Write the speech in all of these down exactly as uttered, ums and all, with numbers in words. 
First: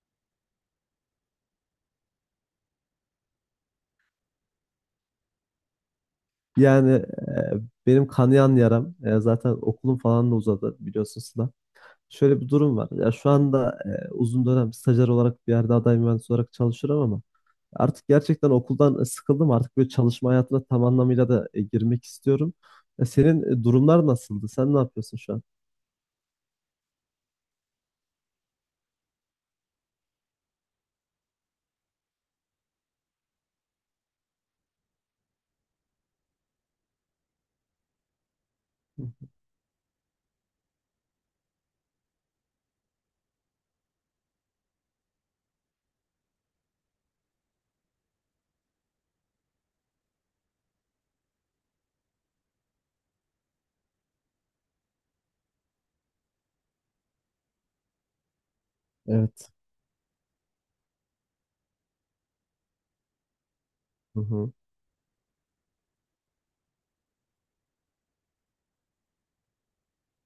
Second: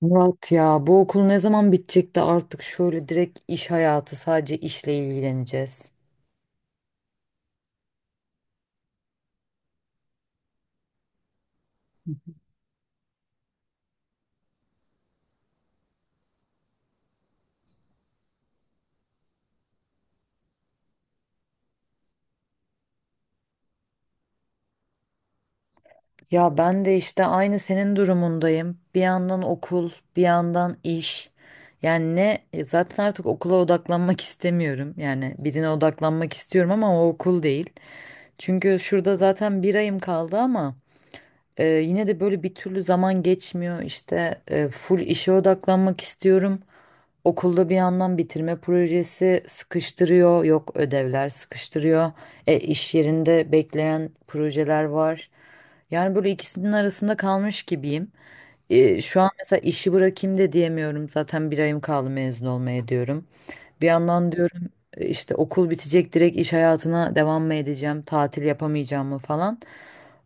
Murat, ya bu okul ne zaman bitecek de artık şöyle direkt iş hayatı, sadece işle ilgileneceğiz. Yani e, benim kanayan yaram e, zaten okulum falan da uzadı biliyorsunuz da. Şöyle bir durum var. Ya şu anda e, uzun dönem stajyer olarak bir yerde aday mühendis olarak çalışıyorum ama artık gerçekten okuldan e, sıkıldım. Artık böyle çalışma hayatına tam anlamıyla da e, girmek istiyorum. E, senin e, durumlar nasıldı? Sen ne yapıyorsun şu an? Ya ben de işte aynı senin durumundayım. Bir yandan okul, bir yandan iş. Yani ne e, zaten artık okula odaklanmak istemiyorum. Yani birine odaklanmak istiyorum ama o okul değil. Çünkü Hı. şurada zaten bir ayım kaldı ama e, yine de böyle bir türlü zaman geçmiyor. İşte e, full işe odaklanmak istiyorum. Okulda bir yandan bitirme projesi sıkıştırıyor, yok ödevler sıkıştırıyor. E, iş yerinde bekleyen projeler var. Yani böyle ikisinin arasında kalmış gibiyim. E, şu an Evet. mesela işi bırakayım da diyemiyorum. Zaten bir ayım kaldı mezun olmaya diyorum. Bir Hı yandan hı. diyorum e, işte okul bitecek, direkt iş hayatına devam mı edeceğim, tatil yapamayacağım mı falan.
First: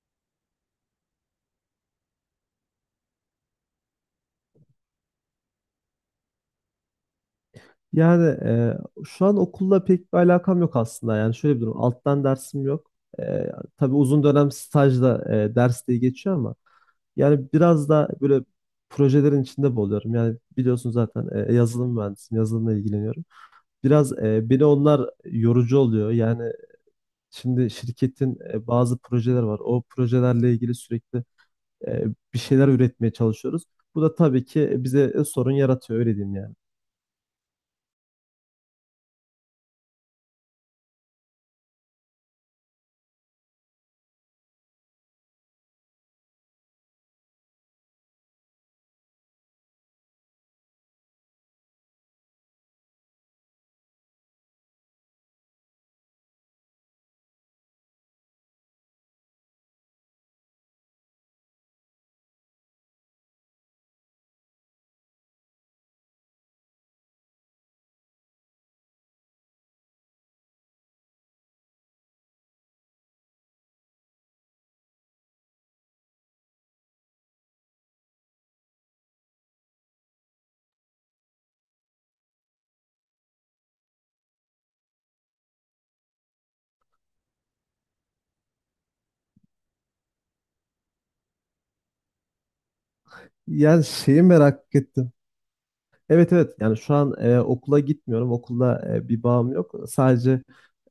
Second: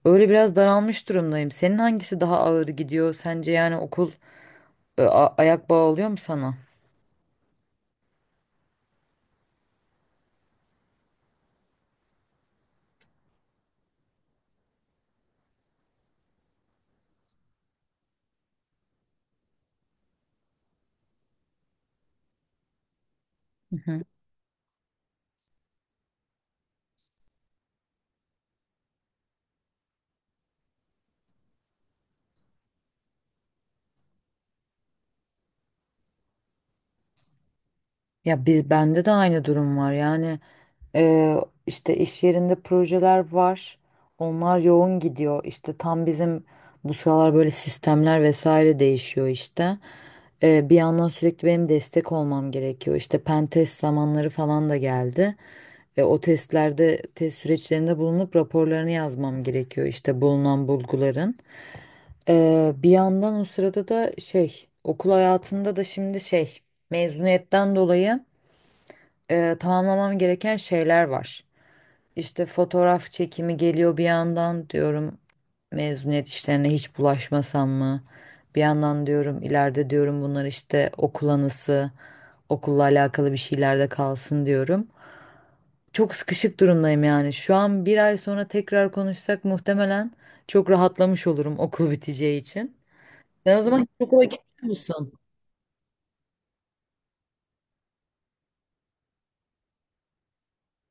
Öyle biraz daralmış durumdayım. Senin hangisi daha ağır gidiyor sence, yani okul e, a- ayak bağı oluyor mu sana? Yani e, şu an okulla pek bir alakam yok aslında. Yani şöyle bir durum. Alttan dersim yok. E, tabii uzun dönem stajda e, ders diye geçiyor ama yani biraz da böyle projelerin içinde buluyorum. Yani biliyorsun zaten e, e, yazılım mühendisiyim, yazılımla ilgileniyorum. Hı hı. Biraz e, beni onlar yorucu oluyor. Yani şimdi şirketin e, bazı projeler var. O projelerle ilgili sürekli e, bir şeyler üretmeye çalışıyoruz. Bu da tabii ki bize e, sorun yaratıyor, öyle diyeyim yani. Ya biz bende de aynı durum var. Yani eee, işte iş yerinde projeler var. Onlar yoğun gidiyor. İşte tam bizim bu sıralar böyle sistemler vesaire değişiyor işte. Eee, bir yandan sürekli benim destek olmam gerekiyor. İşte pen test zamanları falan da geldi. E, o testlerde, test süreçlerinde bulunup raporlarını yazmam gerekiyor, işte bulunan bulguların. E, bir yandan o sırada da şey, okul hayatında da şimdi şey, mezuniyetten dolayı e, tamamlamam gereken şeyler var. İşte fotoğraf çekimi geliyor, bir yandan diyorum mezuniyet işlerine hiç bulaşmasam mı? Bir yandan diyorum ileride diyorum bunlar işte okul anısı, okulla alakalı bir şeyler de kalsın diyorum. Çok sıkışık durumdayım yani. Şu an bir ay sonra tekrar konuşsak muhtemelen çok rahatlamış olurum okul biteceği için. Sen o zaman Yani hiç şeyi okula gitmiyor merak ettim. musun? Evet, evet, yani şu an e, okula gitmiyorum. Okulda e, bir bağım yok. Sadece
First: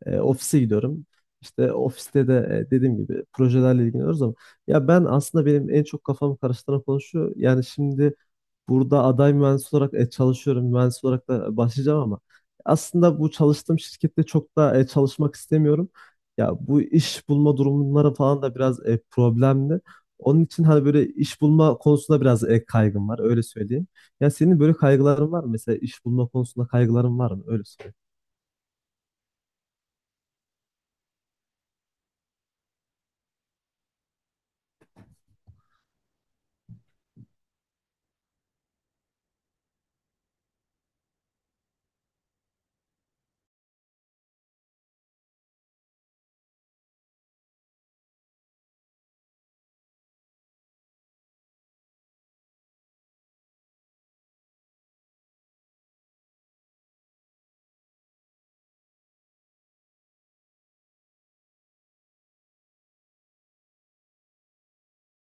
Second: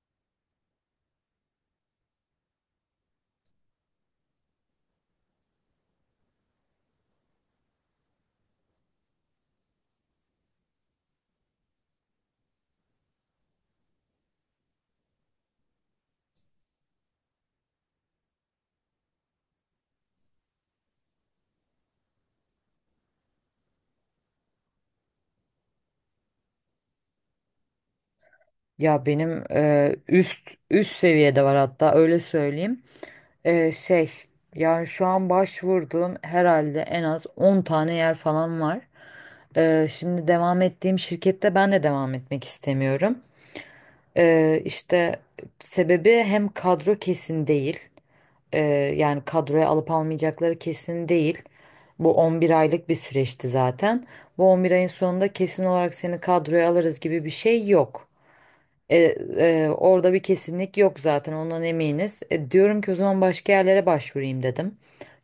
E, ofise gidiyorum. İşte ofiste de e, dediğim gibi projelerle ilgileniyoruz ama ya ben aslında benim en çok kafamı karıştıran konu şu. Yani şimdi burada aday mühendis olarak e, çalışıyorum. Mühendis olarak da başlayacağım ama aslında bu çalıştığım şirkette çok da e, çalışmak istemiyorum. Ya bu iş bulma durumları falan da biraz e, problemli. Onun için hani böyle iş bulma konusunda biraz e, kaygım var, öyle söyleyeyim. Ya senin böyle kaygıların var mı? Mesela iş bulma konusunda kaygıların var mı? Öyle Ya benim e, üst üst seviyede var, hatta öyle söyleyeyim. Ee, şey, yani şu an başvurduğum herhalde en az on tane yer falan var. Ee, şimdi devam ettiğim şirkette ben de devam etmek istemiyorum. Ee, işte sebebi, hem kadro kesin değil. Ee, yani kadroya alıp almayacakları kesin değil. Bu on bir aylık bir süreçti zaten. Bu on bir ayın sonunda kesin olarak seni kadroya alırız gibi bir şey yok. E, e, orada bir kesinlik yok zaten, ondan eminiz. E, diyorum ki o zaman başka yerlere başvurayım dedim.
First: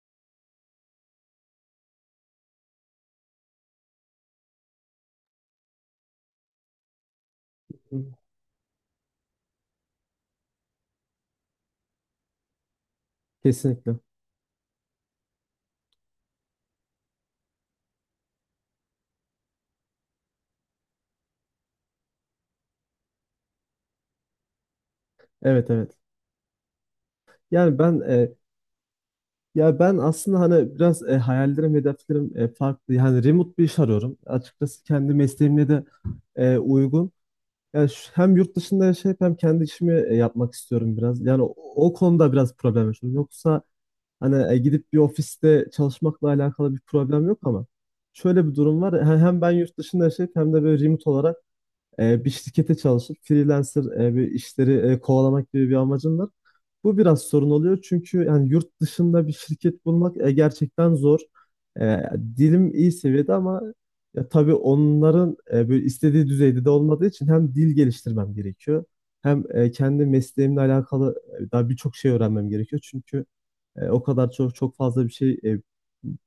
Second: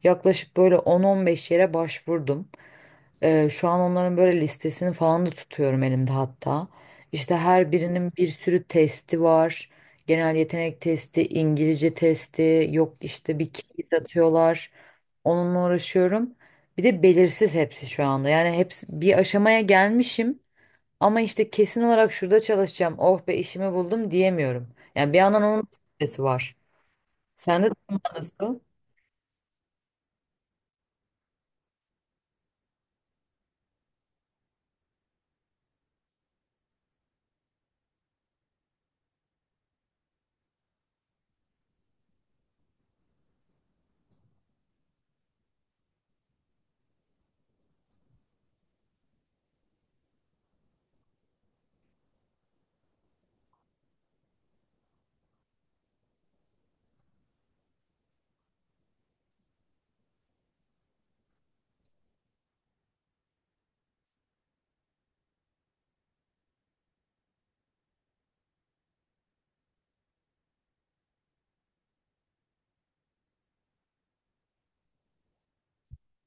Yaklaşık böyle on on beş yere başvurdum. E, şu an onların böyle listesini falan da tutuyorum elimde hatta. İşte her birinin söyleyeyim. bir sürü testi var. Genel yetenek testi, İngilizce testi, yok işte bir quiz Kesinlikle. atıyorlar. Onunla uğraşıyorum. Bir de belirsiz hepsi şu anda. Yani hepsi bir aşamaya gelmişim. Ama işte kesin olarak şurada çalışacağım, oh be işimi buldum diyemiyorum. Yani bir yandan onun Evet, evet. stresi var. Sende de Yani ben e, nasıl? ya ben aslında hani biraz e, hayallerim, hedeflerim e, farklı. Yani remote bir iş arıyorum. Açıkçası kendi mesleğimle de e, uygun. Yani şu- hem yurt dışında yaşayıp hem kendi işimi e, yapmak istiyorum biraz. Yani o, o konuda biraz problem yaşıyorum. Yoksa hani e, gidip bir ofiste çalışmakla alakalı bir problem yok ama şöyle bir durum var. He- Hem ben yurt dışında yaşayıp hem de böyle remote olarak e, bir şirkete çalışıp freelancer e, bir işleri e, kovalamak gibi bir amacım var. Bu biraz sorun oluyor çünkü yani yurt dışında bir şirket bulmak e, gerçekten zor. E, dilim iyi seviyede ama ya tabii onların e, böyle istediği düzeyde de olmadığı için hem dil geliştirmem gerekiyor hem e, kendi mesleğimle alakalı e, daha birçok şey öğrenmem gerekiyor. Çünkü e, o kadar çok çok fazla bir şey e,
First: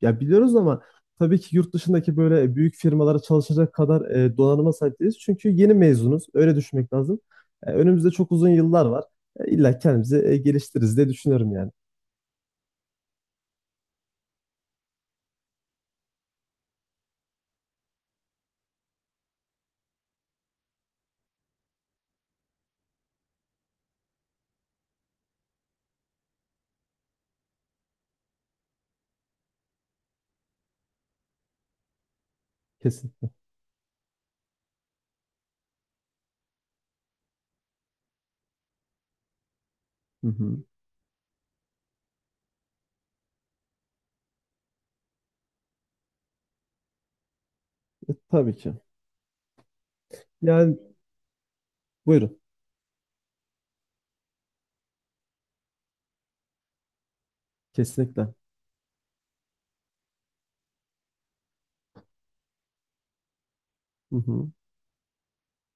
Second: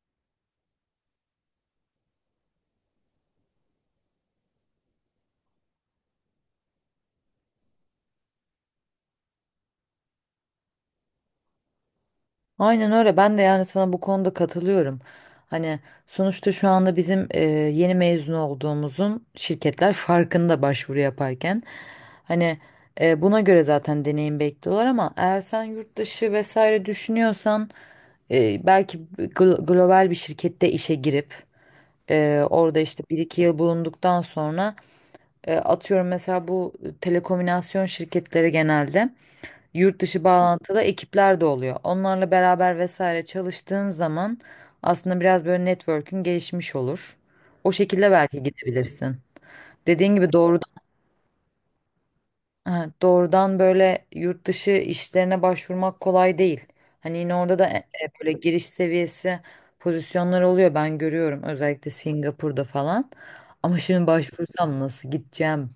ya biliyoruz ama tabii ki yurt dışındaki böyle büyük firmalara çalışacak kadar e, donanıma sahip değiliz. Çünkü yeni mezunuz. Öyle düşünmek lazım. E, önümüzde çok uzun yıllar var. E, illa kendimizi e, geliştiririz diye düşünüyorum yani. Aynen öyle. Ben de yani sana bu konuda katılıyorum. Hani sonuçta şu anda bizim e, yeni mezun olduğumuzun şirketler farkında başvuru yaparken. Hani e, buna göre zaten deneyim bekliyorlar ama eğer sen yurt dışı vesaire düşünüyorsan e, belki gl- global bir şirkette işe girip e, orada işte Kesin. bir iki yıl bulunduktan sonra. E, Atıyorum mesela, bu telekomünikasyon şirketleri genelde yurt dışı Hı hı. bağlantılı ekipler de oluyor. Onlarla beraber vesaire çalıştığın zaman aslında biraz böyle network'ün gelişmiş olur. O şekilde E, belki tabii ki. gidebilirsin. Dediğin gibi doğru. Yani buyurun. Ha, doğrudan böyle yurt dışı işlerine başvurmak kolay değil. Hani yine orada da e- e, Kesinlikle. böyle giriş seviyesi pozisyonlar oluyor, ben görüyorum özellikle Singapur'da falan. Ama şimdi Hı hı. başvursam nasıl gideceğim?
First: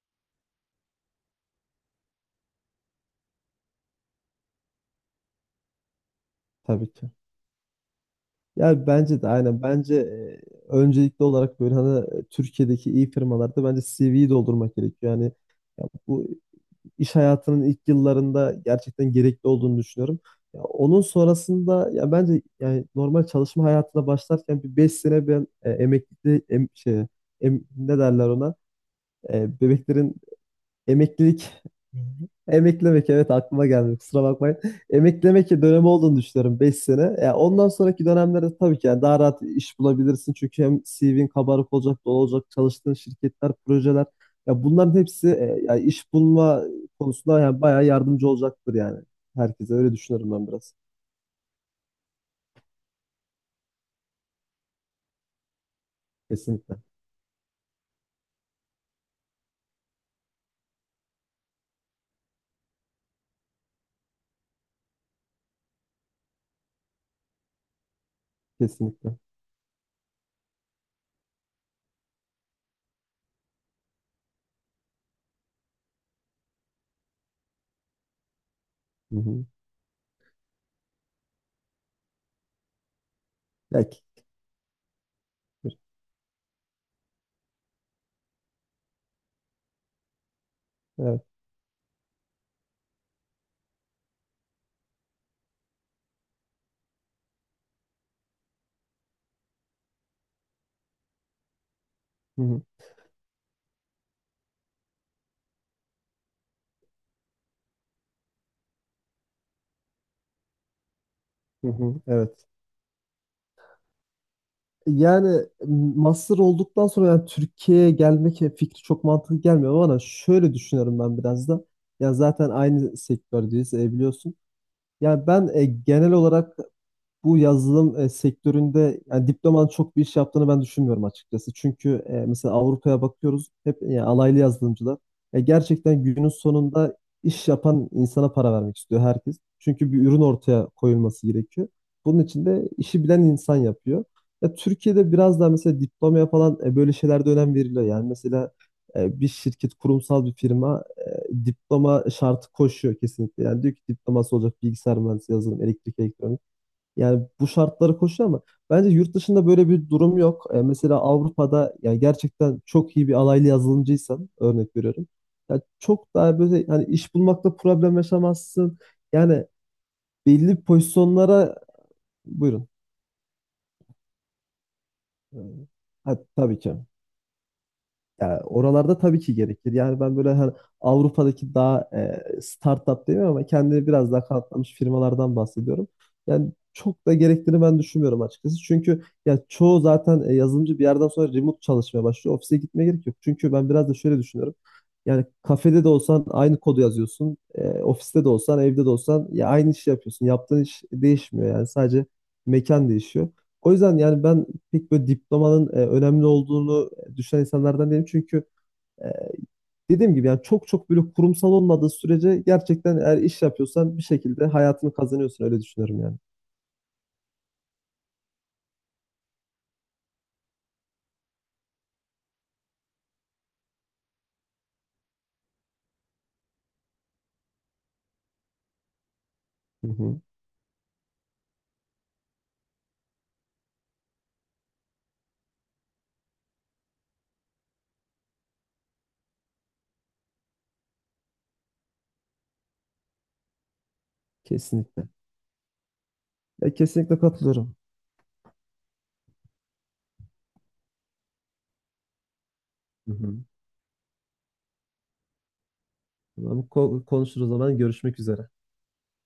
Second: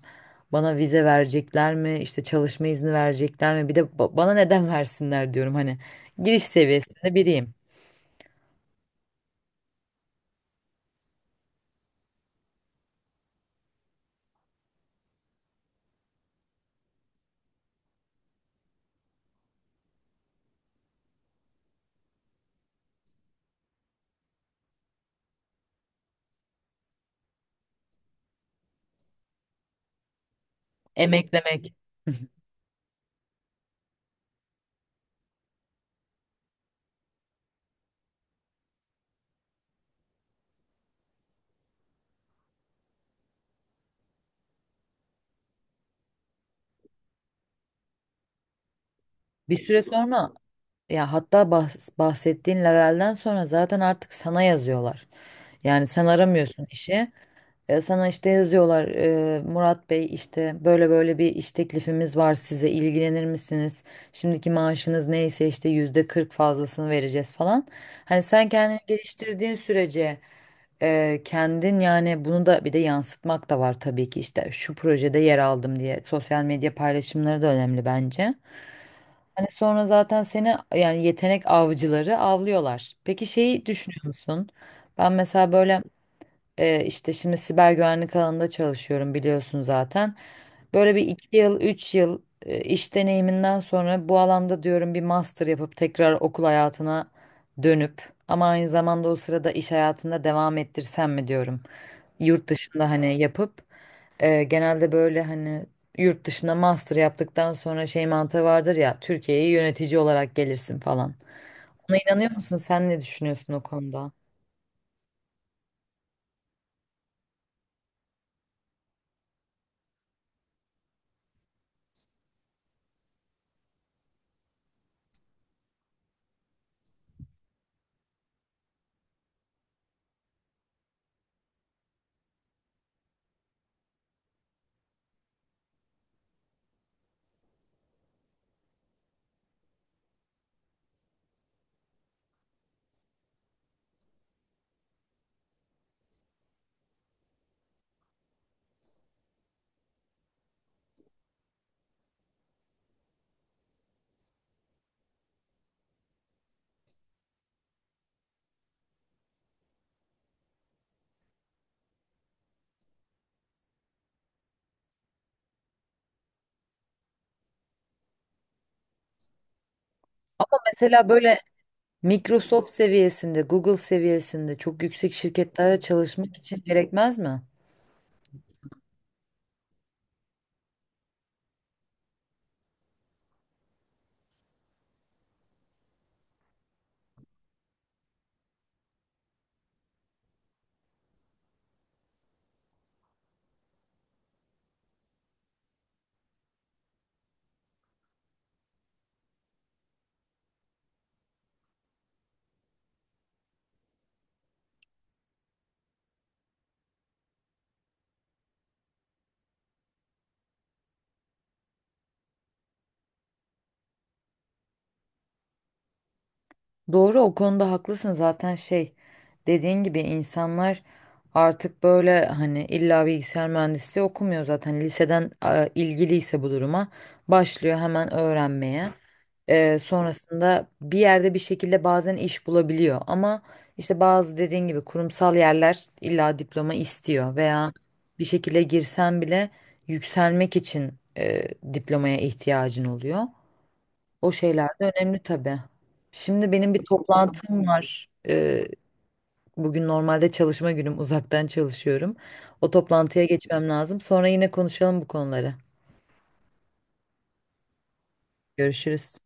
Bana vize verecekler mi? İşte çalışma izni verecekler mi? Bir de ba- bana neden versinler diyorum hani. Giriş Tabii ki. seviyesinde biriyim. Yani bence de aynen. Bence e, öncelikli olarak böyle hani e, Türkiye'deki iyi firmalarda bence C V'yi doldurmak gerekiyor. Yani ya bu iş hayatının ilk yıllarında gerçekten gerekli olduğunu düşünüyorum. Ya onun sonrasında ya bence yani normal çalışma hayatına başlarken bir beş sene ben e, emeklilikte em, şey, em- ne derler ona, E, bebeklerin, emeklilik, Emeklemek. hı hı, emeklemek, evet, aklıma geldi, kusura bakmayın. Emeklemek dönemi olduğunu düşünüyorum beş sene. Ya ondan sonraki dönemlerde tabii ki yani daha rahat iş bulabilirsin. Çünkü hem C V'nin kabarık olacak, dolu olacak, çalıştığın şirketler, projeler. Ya bunların hepsi e, ya iş bulma konusunda yani bayağı yardımcı olacaktır yani. Bir Herkese süre öyle sonra, düşünüyorum ben biraz. ya hatta bahs- bahsettiğin levelden sonra zaten artık sana yazıyorlar. Yani sen aramıyorsun Kesinlikle. işi. E, Sana işte yazıyorlar, e, Murat Bey işte böyle böyle bir iş teklifimiz var, size ilgilenir misiniz? Şimdiki maaşınız neyse işte yüzde kırk fazlasını vereceğiz falan. Hani sen kendini Kesinlikle. geliştirdiğin sürece e, kendin, yani bunu da bir de yansıtmak da var tabii ki, işte şu projede yer aldım diye sosyal medya paylaşımları da önemli bence. Hı hı. Hani sonra zaten seni yani yetenek avcıları avlıyorlar. Peki şeyi Ya ki- düşünüyor musun? Ben mesela böyle ee, işte şimdi siber güvenlik alanında çalışıyorum, biliyorsun zaten. Böyle bir Evet. iki yıl, üç yıl e, iş deneyiminden sonra bu alanda diyorum bir master yapıp tekrar okul hayatına dönüp ama aynı zamanda o sırada iş hayatında devam ettirsem mi diyorum. Hı Yurt hı. dışında hani yapıp e, genelde böyle hani yurt dışında master yaptıktan sonra şey mantığı vardır ya, Türkiye'ye yönetici olarak gelirsin falan. Hı hı. Buna inanıyor Evet. musun? Sen ne düşünüyorsun o konuda? Yani master olduktan sonra yani Türkiye'ye gelmek fikri çok mantıklı gelmiyor ama bana, şöyle düşünüyorum ben biraz da. Ya zaten aynı sektördeyiz, e, biliyorsun. Yani ben e, genel olarak bu yazılım e, sektöründe yani diplomanın çok bir iş yaptığını ben düşünmüyorum açıkçası. Çünkü e, mesela Avrupa'ya bakıyoruz hep e, alaylı yazılımcılar. E, gerçekten günün sonunda iş yapan insana para vermek istiyor herkes. Çünkü bir ürün ortaya koyulması gerekiyor. Bunun için de işi bilen insan yapıyor. Ya, Türkiye'de biraz daha mesela diplomaya falan e, böyle şeylerde önem veriliyor. Yani mesela e, bir şirket, kurumsal bir firma e, diploma şartı koşuyor kesinlikle. Yani diyor ki diploması olacak bilgisayar mühendisi, yazılım, elektrik, elektronik. Yani bu şartları koşuyor ama bence yurt dışında böyle bir durum yok. E, mesela Avrupa'da ya gerçekten çok iyi bir alaylı yazılımcıysan, örnek veriyorum. Ya çok daha böyle hani iş bulmakta problem yaşamazsın. Yani belli Mesela böyle pozisyonlara buyurun. Microsoft seviyesinde, Google seviyesinde çok yüksek E, şirketlerde Ha, çalışmak tabii için ki. gerekmez mi? Yani oralarda tabii ki gerekir. Yani ben böyle hani Avrupa'daki daha e, startup demiyorum ama kendini biraz daha kanıtlamış firmalardan bahsediyorum. Yani çok da gerektiğini ben düşünmüyorum açıkçası. Çünkü ya çoğu zaten e, yazılımcı bir yerden sonra remote çalışmaya başlıyor. Ofise gitmeye gerek yok. Çünkü ben biraz da şöyle düşünüyorum. Yani kafede de olsan aynı kodu yazıyorsun. E, ofiste de olsan, evde de olsan ya aynı işi yapıyorsun. Yaptığın iş değişmiyor yani, sadece mekan değişiyor. O yüzden yani ben pek böyle diplomanın e, önemli olduğunu e, düşünen insanlardan değilim. Çünkü e, dediğim gibi yani çok çok böyle kurumsal olmadığı sürece gerçekten eğer iş yapıyorsan bir şekilde hayatını kazanıyorsun, öyle düşünüyorum yani. Doğru, o konuda haklısın zaten. Şey, dediğin gibi insanlar artık böyle hani illa bilgisayar mühendisliği okumuyor, zaten liseden e, ilgiliyse bu duruma başlıyor hemen öğrenmeye. Ee, Hı hı. sonrasında bir yerde bir şekilde bazen iş bulabiliyor ama işte bazı, dediğin gibi, kurumsal yerler illa diploma istiyor veya bir şekilde girsen bile yükselmek için e, diplomaya ihtiyacın oluyor. O şeyler de Kesinlikle. önemli tabii. Şimdi benim Ya bir kesinlikle toplantım katılıyorum. var. Ee, bugün normalde çalışma günüm, uzaktan çalışıyorum. O Hı toplantıya hı. geçmem lazım. Sonra yine konuşalım bu konuları. Tamam, ko- konuşuruz o zaman, görüşmek üzere. Görüşürüz.